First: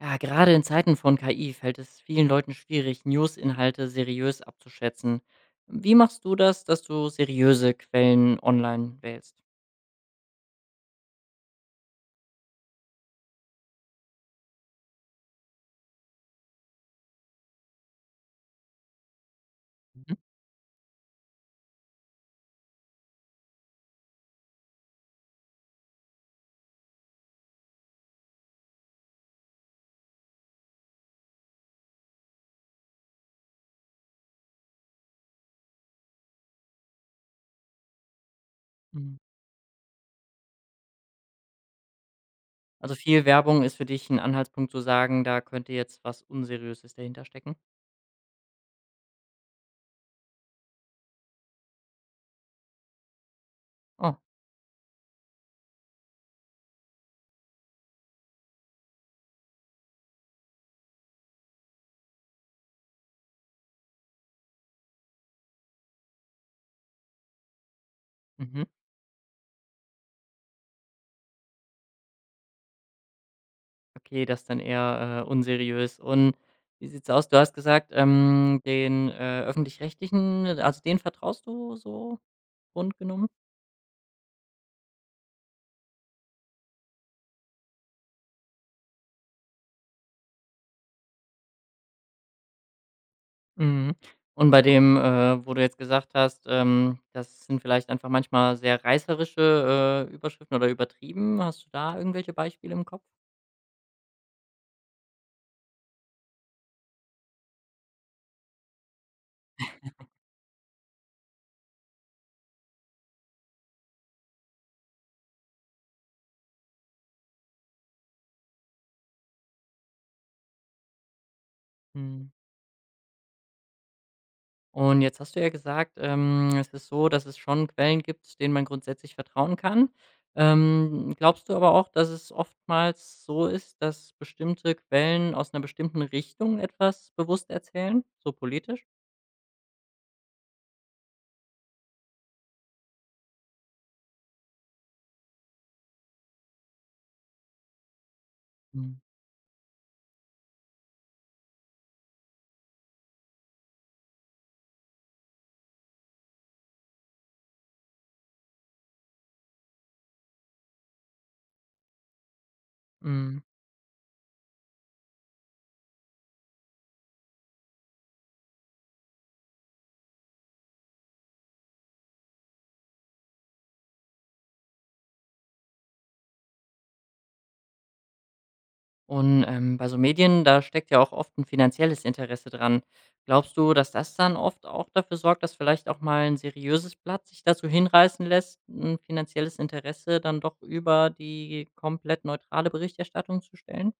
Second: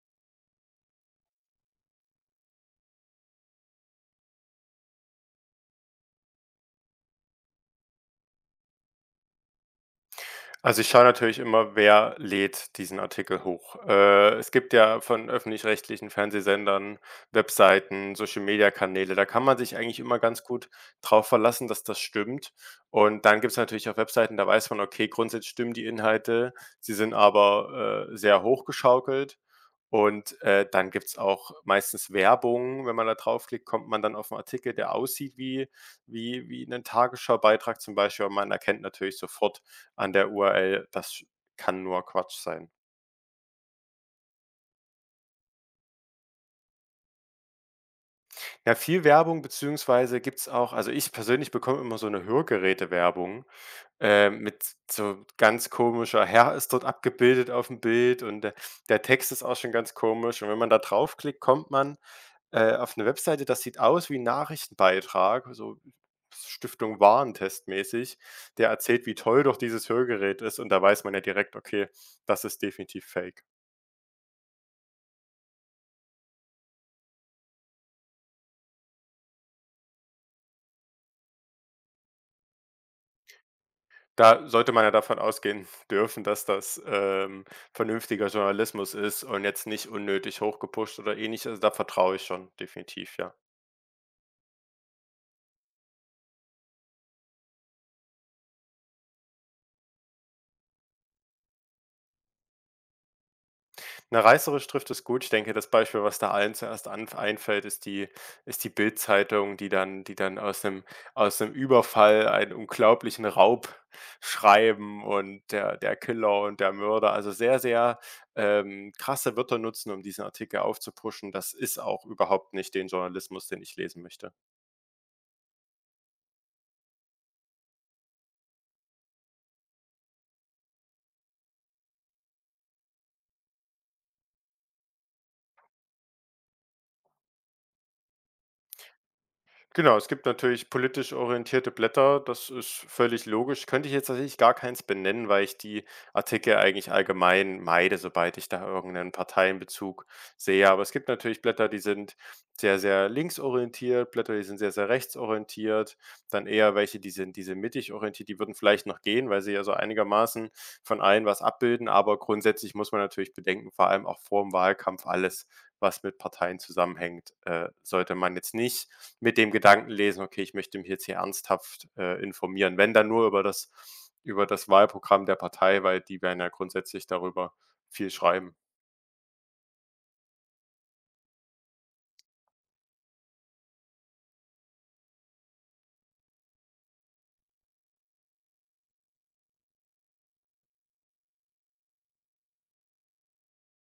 Ja, gerade in Zeiten von KI fällt es vielen Leuten schwierig, News-Inhalte seriös abzuschätzen. Wie machst du das, dass du seriöse Quellen online wählst? Also, ich schaue natürlich immer, wer lädt diesen Artikel hoch. Es gibt ja von öffentlich-rechtlichen Fernsehsendern Webseiten, Social-Media-Kanäle, da kann man sich eigentlich Mhm. immer ganz gut drauf verlassen, dass das stimmt. Und dann gibt es natürlich auch Webseiten, da weiß man, okay, grundsätzlich stimmen die Inhalte, sie sind aber, sehr hochgeschaukelt. Und dann gibt es auch meistens Werbung. Wenn man da draufklickt, kommt man dann auf einen Artikel, der aussieht wie wie ein Tagesschau-Beitrag zum Beispiel, aber man erkennt Mhm. natürlich sofort an der URL, das kann nur Quatsch sein. Also viel Werbung ist für dich ein Anhaltspunkt zu sagen, da könnte jetzt was Unseriöses dahinter stecken? Ja, viel Werbung beziehungsweise gibt's auch also, ich persönlich bekomme immer so 'ne Hörgerätewerbung, Oh, mit so ganz komischer Herr ist dort abgebildet auf dem Bild und der Text ist auch schon ganz komisch. Und wenn man da draufklickt, kommt man, auf eine Webseite, das sieht aus wie 'n Nachrichtenbeitrag, so Stiftung Warentest mäßig, mhm. der erzählt, wie toll doch dieses Hörgerät ist und da weiß man ja direkt: „Okay, das ist definitiv fake.“ Okay, das ist dann eher, unseriös. Und wie sieht's aus? Du hast gesagt, den, Öffentlich-Rechtlichen, also den vertraust du so grundgenommen? Da sollte man ja davon ausgehen dürfen, dass das, vernünftiger Journalismus ist und jetzt nicht unnötig hochgepusht oder Ähnliches. Also, da vertraue ich schon, definitiv, ja. Mhm. Und bei dem, wo du jetzt gesagt hast, das sind vielleicht einfach manchmal sehr reißerische, Überschriften oder übertrieben. Hast du da irgendwelche Beispiele im Kopf? Na, reißerisch trifft es gut. Ich denke, das Beispiel, was da allen zuerst anf einfällt, ist die Bild-Zeitung, die dann aus 'nem Überfall einen unglaublichen Raub schreiben und der Killer und der Mörder. Also, sehr, sehr, krasse Wörter nutzen, um diesen Artikel aufzupuschen. Das ist auch Mhm. überhaupt nicht den Journalismus, den ich lesen möchte. Und jetzt hast du ja gesagt, es ist so, dass es schon Quellen gibt, denen man grundsätzlich vertrauen kann. Glaubst du aber auch, dass es oftmals so ist, dass bestimmte Quellen aus einer bestimmten Richtung etwas bewusst erzählen, so politisch? Genau, es gibt natürlich politisch orientierte Blätter, das ist völlig logisch. Könnte ich jetzt tatsächlich gar keins benennen, weil ich die Artikel eigentlich allgemein meide, sobald ich da Mhm. irgendeinen Parteienbezug sehe. Aber es gibt natürlich Blätter, die sind sehr, sehr linksorientiert, Blätter, die sind sehr, sehr rechtsorientiert, dann eher welche, die sind diese mittig orientiert, die würden vielleicht noch gehen, weil sie ja so einigermaßen von allen was abbilden. Aber grundsätzlich muss man natürlich Mhm. bedenken, vor allem auch vor dem Wahlkampf alles was mit Parteien zusammenhängt, sollte man jetzt nicht mit dem Gedanken lesen: „Okay, ich möchte mich jetzt hier ernsthaft, informieren.“ Wenn, dann nur über das Wahlprogramm der Partei, weil die werden ja grundsätzlich darüber viel schreiben. Und, bei so Medien, da steckt ja auch oft ein finanzielles Interesse dran. Glaubst du, dass das dann oft auch dafür sorgt, dass vielleicht auch mal ein seriöses Blatt sich dazu hinreißen lässt, ein finanzielles Interesse dann doch über die komplett neutrale Berichterstattung zu stellen?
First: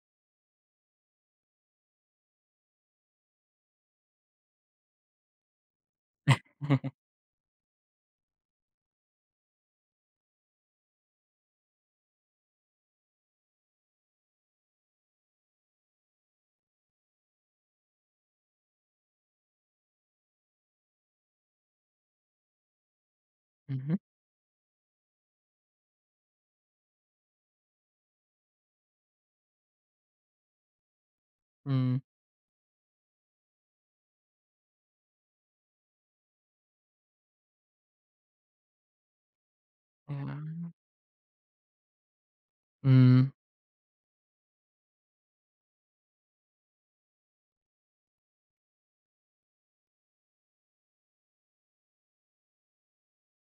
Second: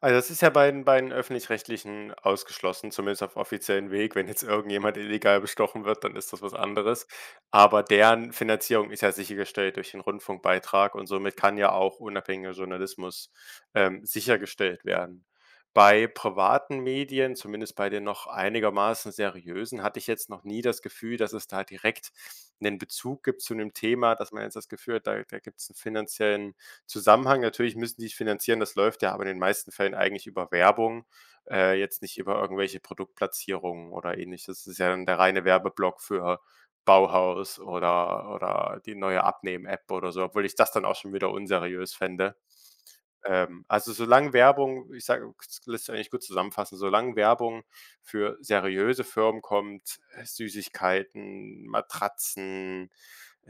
Also, das ist ja bei den Öffentlich-Rechtlichen ausgeschlossen, zumindest auf offiziellen Weg. Wenn jetzt irgendjemand illegal bestochen wird, dann ist das was anderes. Aber deren Finanzierung ist ja sichergestellt durch den Rundfunkbeitrag und somit kann ja auch unabhängiger Journalismus, sichergestellt werden. Bei privaten Medien, zumindest bei den noch einigermaßen seriösen, hatte ich jetzt noch nie das Gefühl, dass es da direkt einen Bezug gibt zu einem Mhm. Thema, dass man jetzt das Gefühl hat, da gibt es einen finanziellen Zusammenhang. Natürlich müssen die es finanzieren, das läuft ja aber in den meisten Fällen eigentlich über Werbung, Mhm. jetzt nicht über irgendwelche Produktplatzierungen oder Ähnliches. Das ist ja dann der reine Werbeblock für Bauhaus oder die neue abnehmen app oder so, obwohl ich das Ja. dann auch schon wieder unseriös fände. Mhm. Also, solange Werbung ich sage das lässt sich eigentlich gut zusammenfassen, solange Werbung für seriöse Firmen kommt, Süßigkeiten, Matratzen,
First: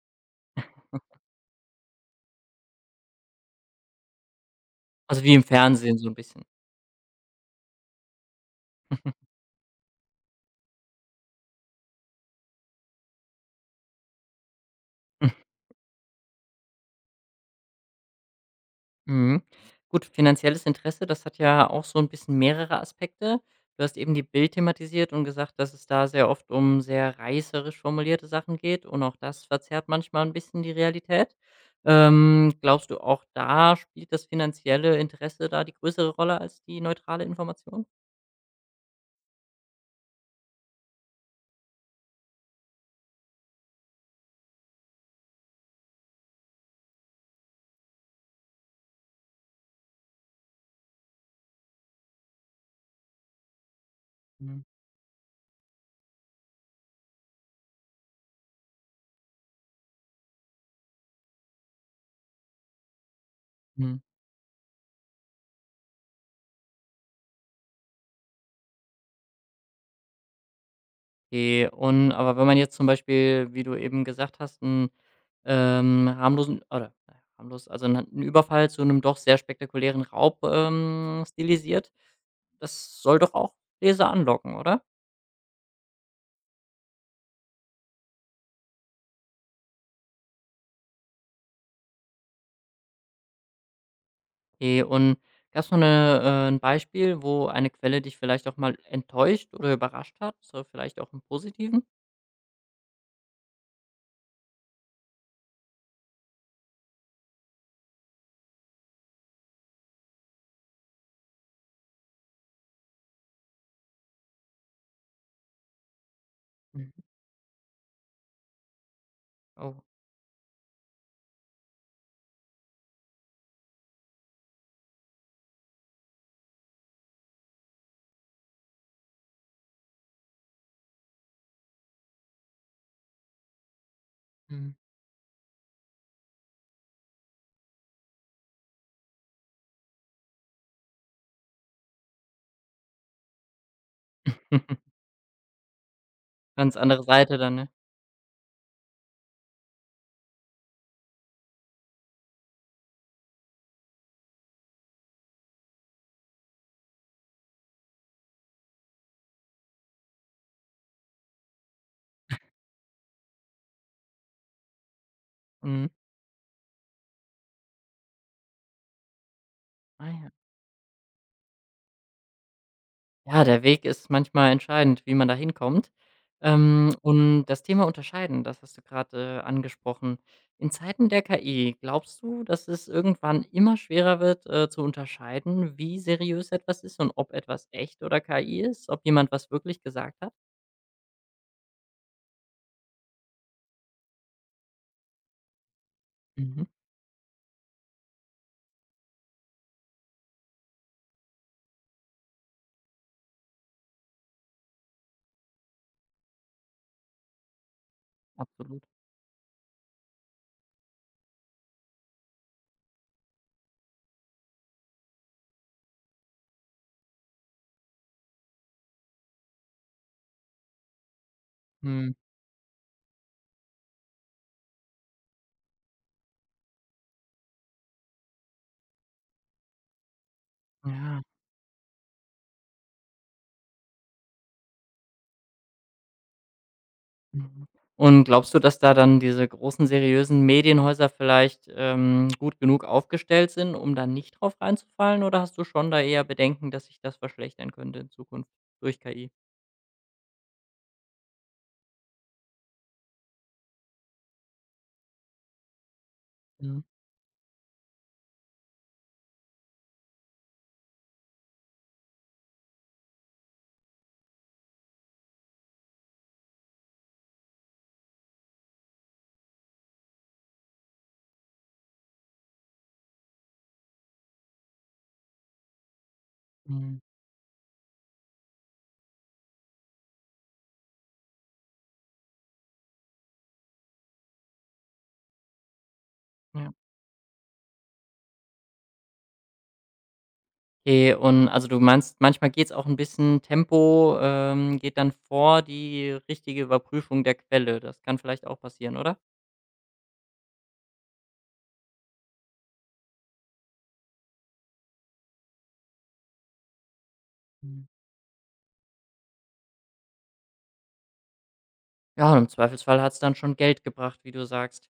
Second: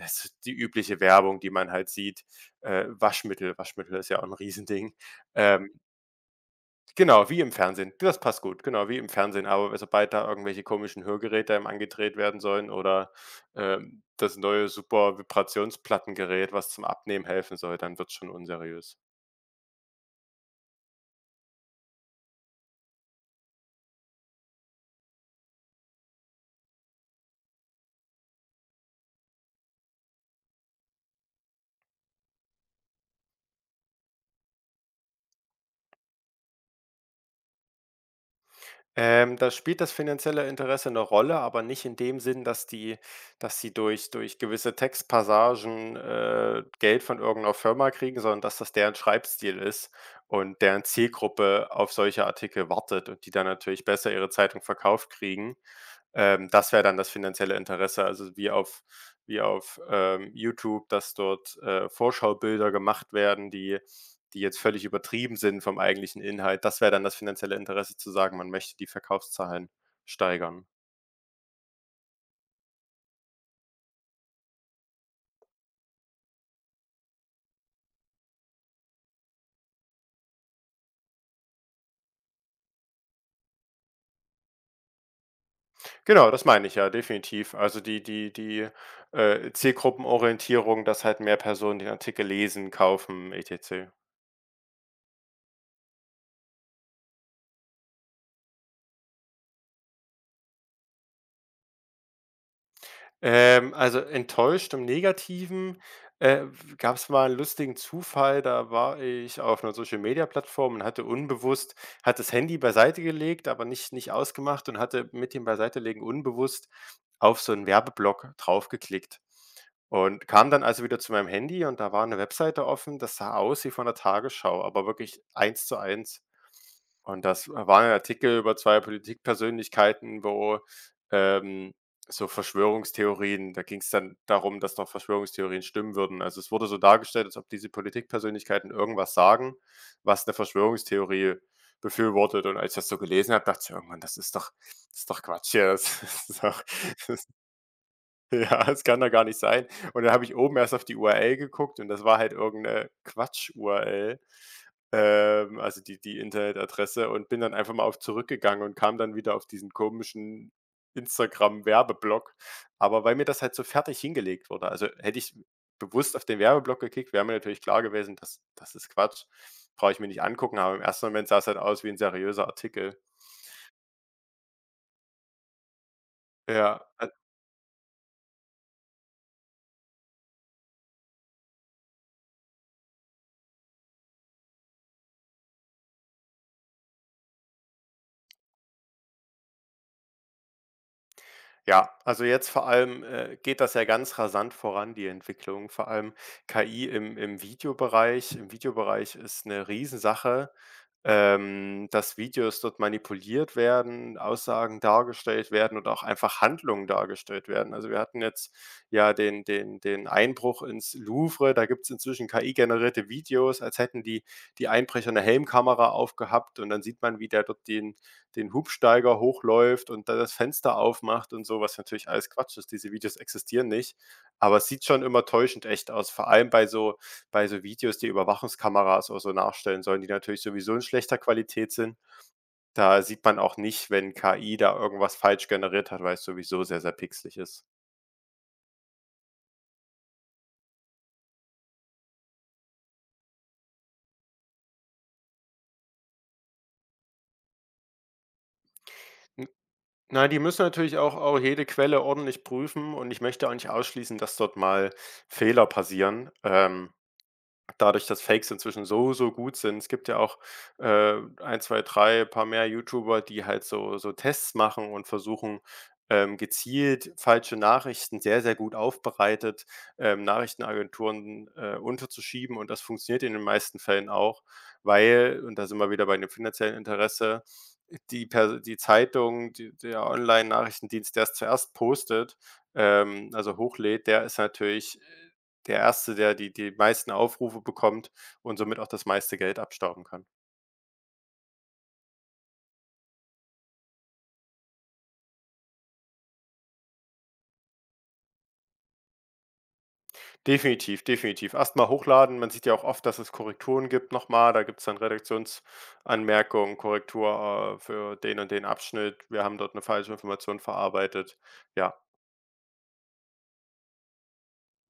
es ist die übliche Werbung, die man halt sieht, Waschmittel. Waschmittel ist ja auch ein Riesending. Also, wie im Ähm, Fernsehen so ein bisschen. genau, wie im Fernsehen. Das passt gut, genau, wie im Fernsehen. Aber sobald da irgendwelche komischen Hörgeräte einem angedreht werden sollen oder, das neue super Vibrationsplattengerät, was zum Abnehmen helfen soll, dann wird's schon unseriös. Mhm. Gut, finanzielles Interesse, das hat ja auch so ein bisschen mehrere Aspekte. Du hast eben die Bild thematisiert und gesagt, dass es da sehr oft um sehr reißerisch formulierte Sachen geht und auch das verzerrt manchmal ein bisschen die Realität. Glaubst du, auch da spielt das finanzielle Interesse da die größere Rolle als die neutrale Information? Da spielt das finanzielle Interesse eine Rolle, aber nicht in dem Sinn, dass die dass sie durch gewisse Textpassagen, Geld von irgendeiner Firma kriegen, sondern dass das deren Schreibstil ist und deren Zielgruppe auf solche Artikel wartet und die dann natürlich besser ihre Zeitung verkauft kriegen. Das wäre dann das finanzielle Interesse, also wie auf wie auf YouTube, dass dort, Vorschaubilder gemacht werden, die Mhm. die jetzt völlig übertrieben sind vom eigentlichen Inhalt. Das wäre dann das finanzielle Interesse zu sagen, man möchte die Verkaufszahlen steigern. Okay, und aber wenn man jetzt zum Beispiel, wie du eben gesagt hast, einen harmlosen oder na ja, harmlos also einen Überfall zu einem doch sehr spektakulären Raub, stilisiert. Das soll doch auch Leser anlocken, oder? Genau, das meine ich ja, definitiv. Also die Zielgruppenorientierung, dass halt mehr Personen den Artikel lesen, kaufen, et cetera. Okay, und gab es noch 'ne 'n Beispiel, wo eine Quelle dich vielleicht auch mal enttäuscht oder überrascht hat, so vielleicht auch im Positiven? Also enttäuscht im Negativen, w gab's mal 'n lustigen Zufall, da war ich auf 'ner Social-Media-Plattform und hatte unbewusst hatte das Handy beiseite gelegt, aber nicht ausgemacht und hatte mit dem Beiseitelegen unbewusst Mhm. auf so 'n Werbeblock drauf geklickt Oh, und kam dann also wieder zu meinem Handy und da war 'ne Webseite offen, das sah aus wie von der Tagesschau, aber wirklich 1 zu 1. Und das war 'n Artikel über 2 Politikpersönlichkeiten, wo, ähm, so Verschwörungstheorien da ging es dann darum, mhm. dass doch Verschwörungstheorien stimmen würden. Also, es wurde so dargestellt, als ob diese Politikpersönlichkeiten irgendwas sagen, was eine Verschwörungstheorie befürwortet. Und als ich das so gelesen habe, dachte ich irgendwann: „Das ist doch das ist doch Quatsch hier. Das ist doch“ Ganz andere Seite dann, ne? Ja, das kann doch gar nicht sein. Und dann habe ich oben erst auf die URL geguckt und das war halt irgend 'ne Quatsch-URL, also die Internetadresse und bin dann einfach mal auf zurückgegangen und kam dann wieder auf diesen komischen Instagram-Werbeblock. Aber weil mir das halt so fertig hingelegt wurde, also hätte ich Mhm. bewusst auf den Werbeblock gekickt, wäre mir natürlich klar gewesen, dass das ist Quatsch, brauche ich mir Ah nicht ja. angucken, aber im ersten Moment sah es halt aus wie ein seriöser Artikel. Ja, der Weg ist manchmal entscheidend, wie man da hinkommt. Ja. Und das Thema Unterscheiden, das hast du gerade, angesprochen. In Zeiten der KI, glaubst du, dass es irgendwann immer schwerer wird, zu unterscheiden, wie seriös etwas ist und ob etwas echt oder KI ist? Ob jemand was wirklich gesagt hat? Ja, also jetzt vor allem geht das ja ganz rasant voran, die Entwicklung. Vor allem Mhm, KI im Videobereich. Im Videobereich ist eine Riesensache, dass Videos dort manipuliert werden, Aussagen dargestellt werden und auch einfach Handlungen dargestellt werden. Also wir hatten jetzt absolut. ja den Einbruch ins Louvre. Da gibt es inzwischen KI-generierte Videos, als hätten die Einbrecher eine Helmkamera aufgehabt und dann sieht man, wie der dort den Hubsteiger hochläuft und da das Fenster aufmacht und so, was natürlich Mhm, alles Quatsch ist. Diese Videos existieren nicht, aber es sieht schon immer täuschend echt aus, vor allem bei so Videos, die Überwachungskameras oder so nachstellen sollen, die natürlich sowieso in schlechter ja. Qualität sind. Da sieht man auch nicht, wenn KI da irgendwas falsch generiert hat, weil es sowieso sehr, sehr pixelig ist. Mhm. Und glaubst du, dass da dann diese großen seriösen Medienhäuser vielleicht, gut genug aufgestellt sind, um da nicht drauf reinzufallen, oder hast du schon da eher Bedenken, dass sich das verschlechtern könnte in Zukunft durch KI? N die müssen natürlich auch jede Quelle ordentlich prüfen und ich möchte auch nicht ausschließen, dass dort mal Fehler passieren. Mhm, Dadurch, dass Fakes inzwischen so, so gut sind. Es gibt ja auch, äh, 1, 2, 3, paar mehr YouTuber, die halt so Tests machen und versuchen, gezielt falsche Nachrichten sehr, sehr gut aufbereitet, Nachrichtenagenturen, unterzuschieben und das funktioniert in den meisten Fällen auch, weil und da sind wir wieder bei dem finanziellen mhm, Interesse, die Zeitung, die der Online-Nachrichtendienst, der's zuerst postet, also hochlädt, der ist natürlich der erste, der die ja. meisten Aufrufe bekommt und somit auch das meiste Geld abstauben kann. Okay, und also du meinst, manchmal geht es auch ein bisschen Tempo, geht dann vor die richtige Überprüfung der Quelle. Das kann vielleicht auch passieren, oder? Definitiv, definitiv. Erst mal hochladen. Man sieht ja auch oft, dass es Korrekturen gibt nochmal. Da gibt es dann Redaktionsanmerkungen, Korrektur, Mhm. für den und den Abschnitt. Wir haben dort eine falsche Information verarbeitet. Ja. Ja, und im Zweifelsfall hat es dann schon Geld gebracht, wie du sagst.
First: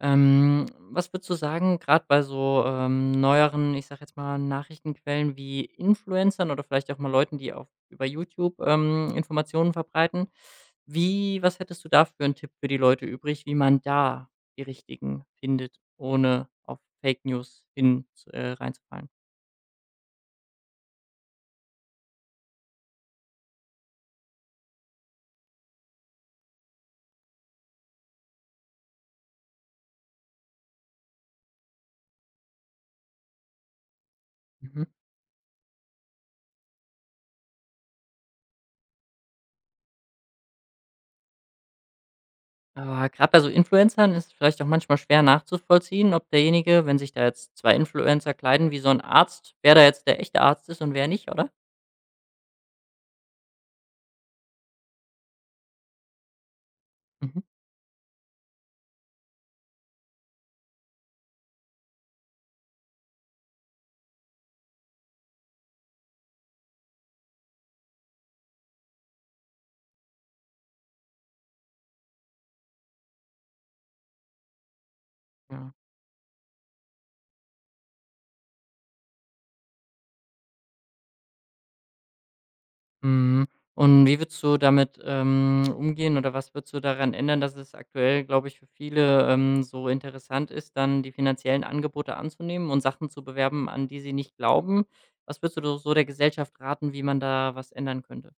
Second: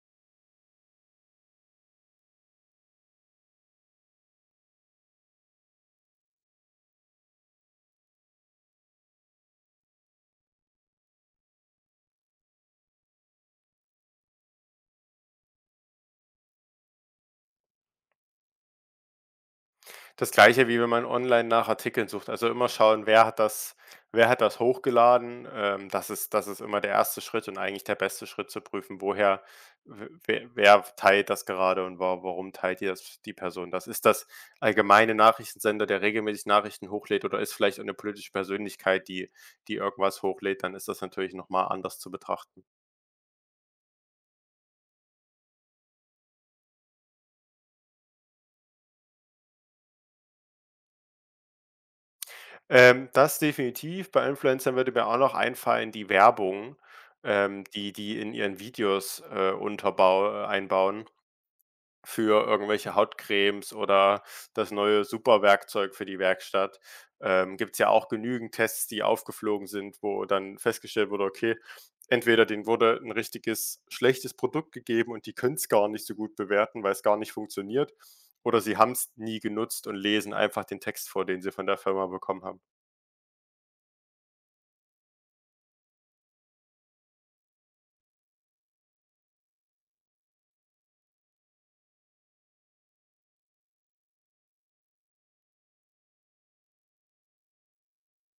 Was würdest du sagen, gerade bei so, neueren, ich sage jetzt mal, Nachrichtenquellen wie Influencern oder vielleicht auch mal Leuten, die auf über YouTube, Informationen verbreiten. Wie was hättest du da für 'n Tipp für die Leute übrig, wie man da die Richtigen findet, ohne auf Fake News hin reinzufallen? Das Gleiche, wie wenn man online nach Artikeln sucht. Also, immer schauen, wer hat das hochgeladen? Das ist immer der erste Schritt und eigentlich der beste Schritt zu prüfen, woher w wer wer teilt das gerade und wa warum teilt die Person das? Ist das Mhm. allgemeine Nachrichtensender, der regelmäßig Nachrichten hochlädt oder ist vielleicht eine politische Persönlichkeit, die irgendwas hochlädt, dann ist das natürlich noch mal anders zu betrachten. Aber grad bei so Influencern ist es vielleicht auch manchmal schwer nachzuvollziehen, ob derjenige wenn sich da jetzt 2 Influencer kleiden wie so ein Arzt, wer da jetzt der echte Arzt ist und wer nicht, oder? Das definitiv. Bei Influencern würde mir auch noch einfallen, die Werbung, Mhm. Die in ihren Videos, unterbau einbauen für irgendwelche Hautcremes oder das neue Superwerkzeug für die Werkstatt. Gibt es ja auch genügend Tests, die aufgeflogen sind, wo dann festgestellt wurde, okay, entweder denen wurde ein richtiges schlechtes Produkt gegeben und die können es Ja. gar nicht so gut bewerten, weil es gar nicht funktioniert, oder sie haben es nie genutzt und lesen einfach den Text vor, den sie von der Firma bekommen haben. Mhm. Und wie würdest du damit, umgehen oder was würdest du daran ändern, dass es aktuell, glaube ich, für viele, so interessant ist, dann die finanziellen Angebote anzunehmen und Sachen zu bewerben, an die sie nicht glauben? Was würdest du so so der Gesellschaft raten, wie man da was ändern könnte?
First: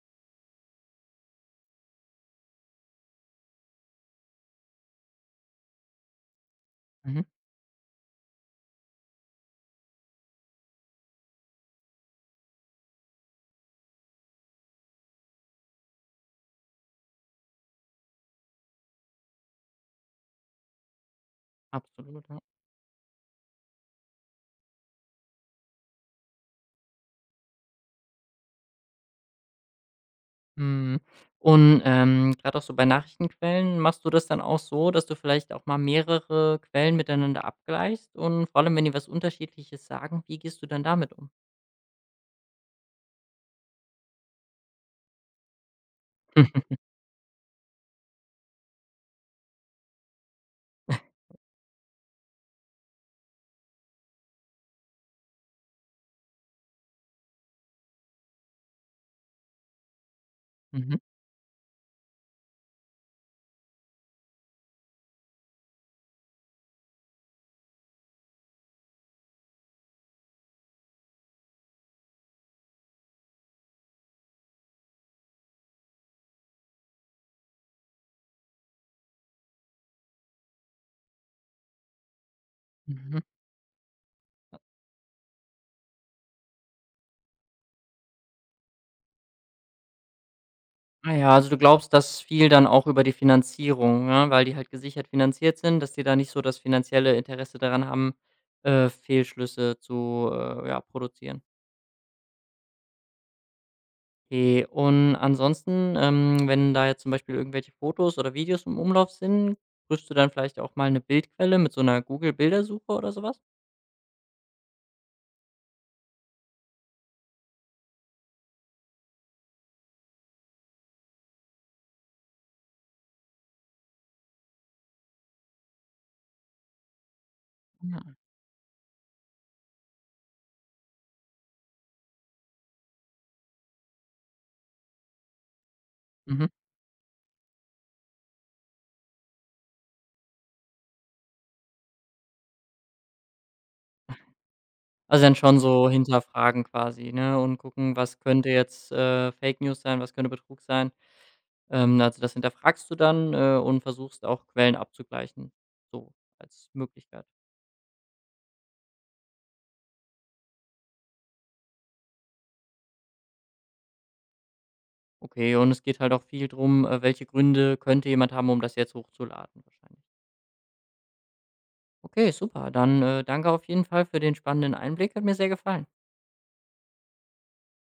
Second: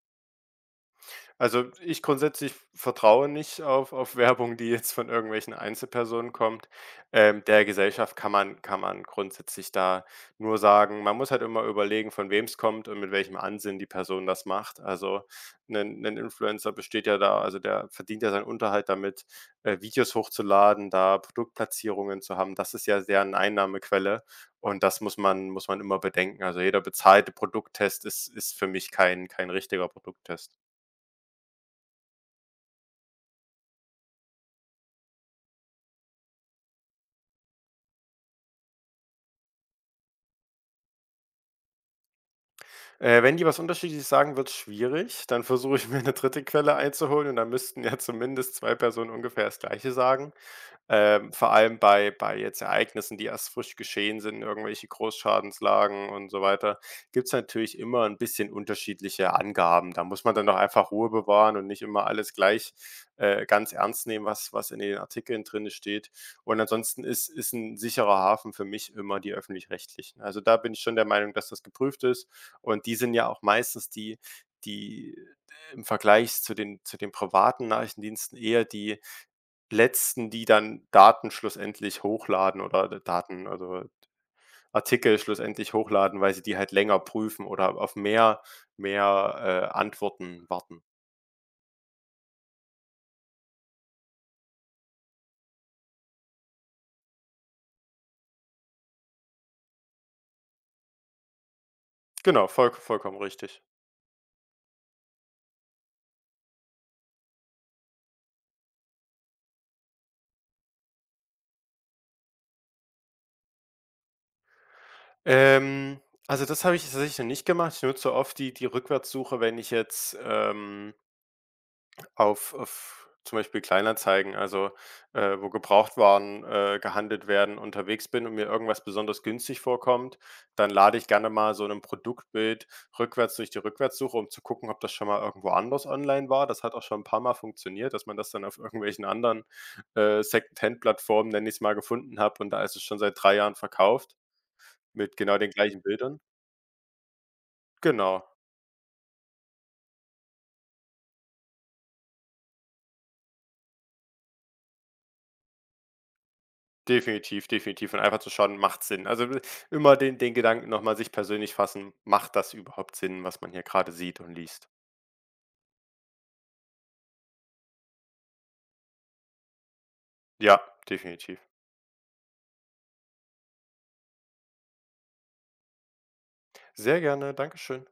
Also, ich grundsätzlich vertraue nicht auf Werbung, die jetzt von irgendwelchen Einzelpersonen kommt. Mhm, Der Gesellschaft kann man grundsätzlich da nur sagen man muss halt immer überlegen, von wem es kommt und mit welchem Ansinnen die Person das macht. Also, ein Influencer besteht ja da also, der verdient ja seinen Unterhalt damit, Videos hochzuladen, da Produktplatzierungen absolut, zu ja. haben. Das ist ja sehr eine Einnahmequelle und das muss man immer bedenken. Also, jeder bezahlte Produkttest ist für mich kein richtiger Produkttest. Mhm. Und, grad auch so bei Nachrichtenquellen, machst du das dann auch so, dass du vielleicht auch mal mehrere Quellen miteinander abgleichst? Und vor allem, wenn die was Unterschiedliches sagen, wie gehst du dann damit um? Wenn die was Unterschiedliches sagen, wird es schwierig. Dann versuche ich mir eine dritte Quelle einzuholen und dann müssten ja zumindest 2 Personen ungefähr das Gleiche sagen. Vor allem bei jetzt Ereignissen, die erst frisch geschehen sind, irgendwelche Großschadenslagen und so weiter, gibt es natürlich immer ein bisschen unterschiedliche Angaben. Da muss man dann doch einfach Mhm, Ruhe bewahren und nicht immer alles gleich, ganz ernst nehmen, was in den Artikeln drin steht. Und ansonsten ist ein sicherer Hafen für mich immer die Öffentlich-Rechtlichen. Also, da bin ich schon der Meinung, dass das geprüft ist und die sind ja auch meistens die im Vergleich zu den privaten Nachrichtendiensten eher die Letzten, die dann Daten schlussendlich hochladen oder d mhm. Daten, also Artikel schlussendlich hochladen, weil sie die halt länger prüfen oder auf mehr, Antworten warten. Ah ja, also du glaubst, dass viel dann auch über die Finanzierung, ne, weil die halt gesichert finanziert sind, dass die da nicht so das finanzielle Interesse daran haben, Fehlschlüsse zu, ja, produzieren. Genau, voll vollkommen richtig. Okay, und ansonsten, wenn da jetzt zum Beispiel irgendwelche Fotos oder Videos im Umlauf sind, prüfst du dann vielleicht auch mal eine Bildquelle mit so einer Google-Bildersuche oder sowas? Ähm, also das habe ich tatsächlich noch nicht gemacht. Ich nutze oft die Rückwärtssuche, wenn ich jetzt, Auf zum Beispiel Kleinanzeigen, also, wo Gebrauchtwaren, gehandelt werden, Ja. unterwegs bin und mir irgendwas besonders günstig vorkommt, dann lade ich gerne mal so ein Produktbild rückwärts durch die Rückwärtssuche, um zu gucken, ob das schon mal irgendwo anders online Mhm. war. Das hat auch schon ein paar Mal funktioniert, dass man das dann auf irgendwelchen anderen, Secondhand-Plattformen, nenne ich's mal, gefunden habe und da ist es schon seit 3 Jahren verkauft mit Also dann genau den schon gleichen so Bildern. hinterfragen quasi, ne, und gucken, was Genau. könnte jetzt, Fake News sein, was könnte Betrug sein? Also, das hinterfragst du dann, und versuchst auch Quellen abzugleichen, so als Möglichkeit. Definitiv, definitiv und einfach zu schauen, macht Sinn. Also, w immer den Gedanken noch mal sich persönlich fassen, macht das überhaupt Sinn, was man hier gerade sieht und liest? Okay, und es geht halt auch viel drum, welche Gründe könnte jemand haben, um das jetzt hochzuladen wahrscheinlich. Ja, definitiv. Okay, super. Dann, danke auf jeden Fall für den spannenden Einblick. Hat mir sehr gefallen. Sehr gerne, Dankeschön.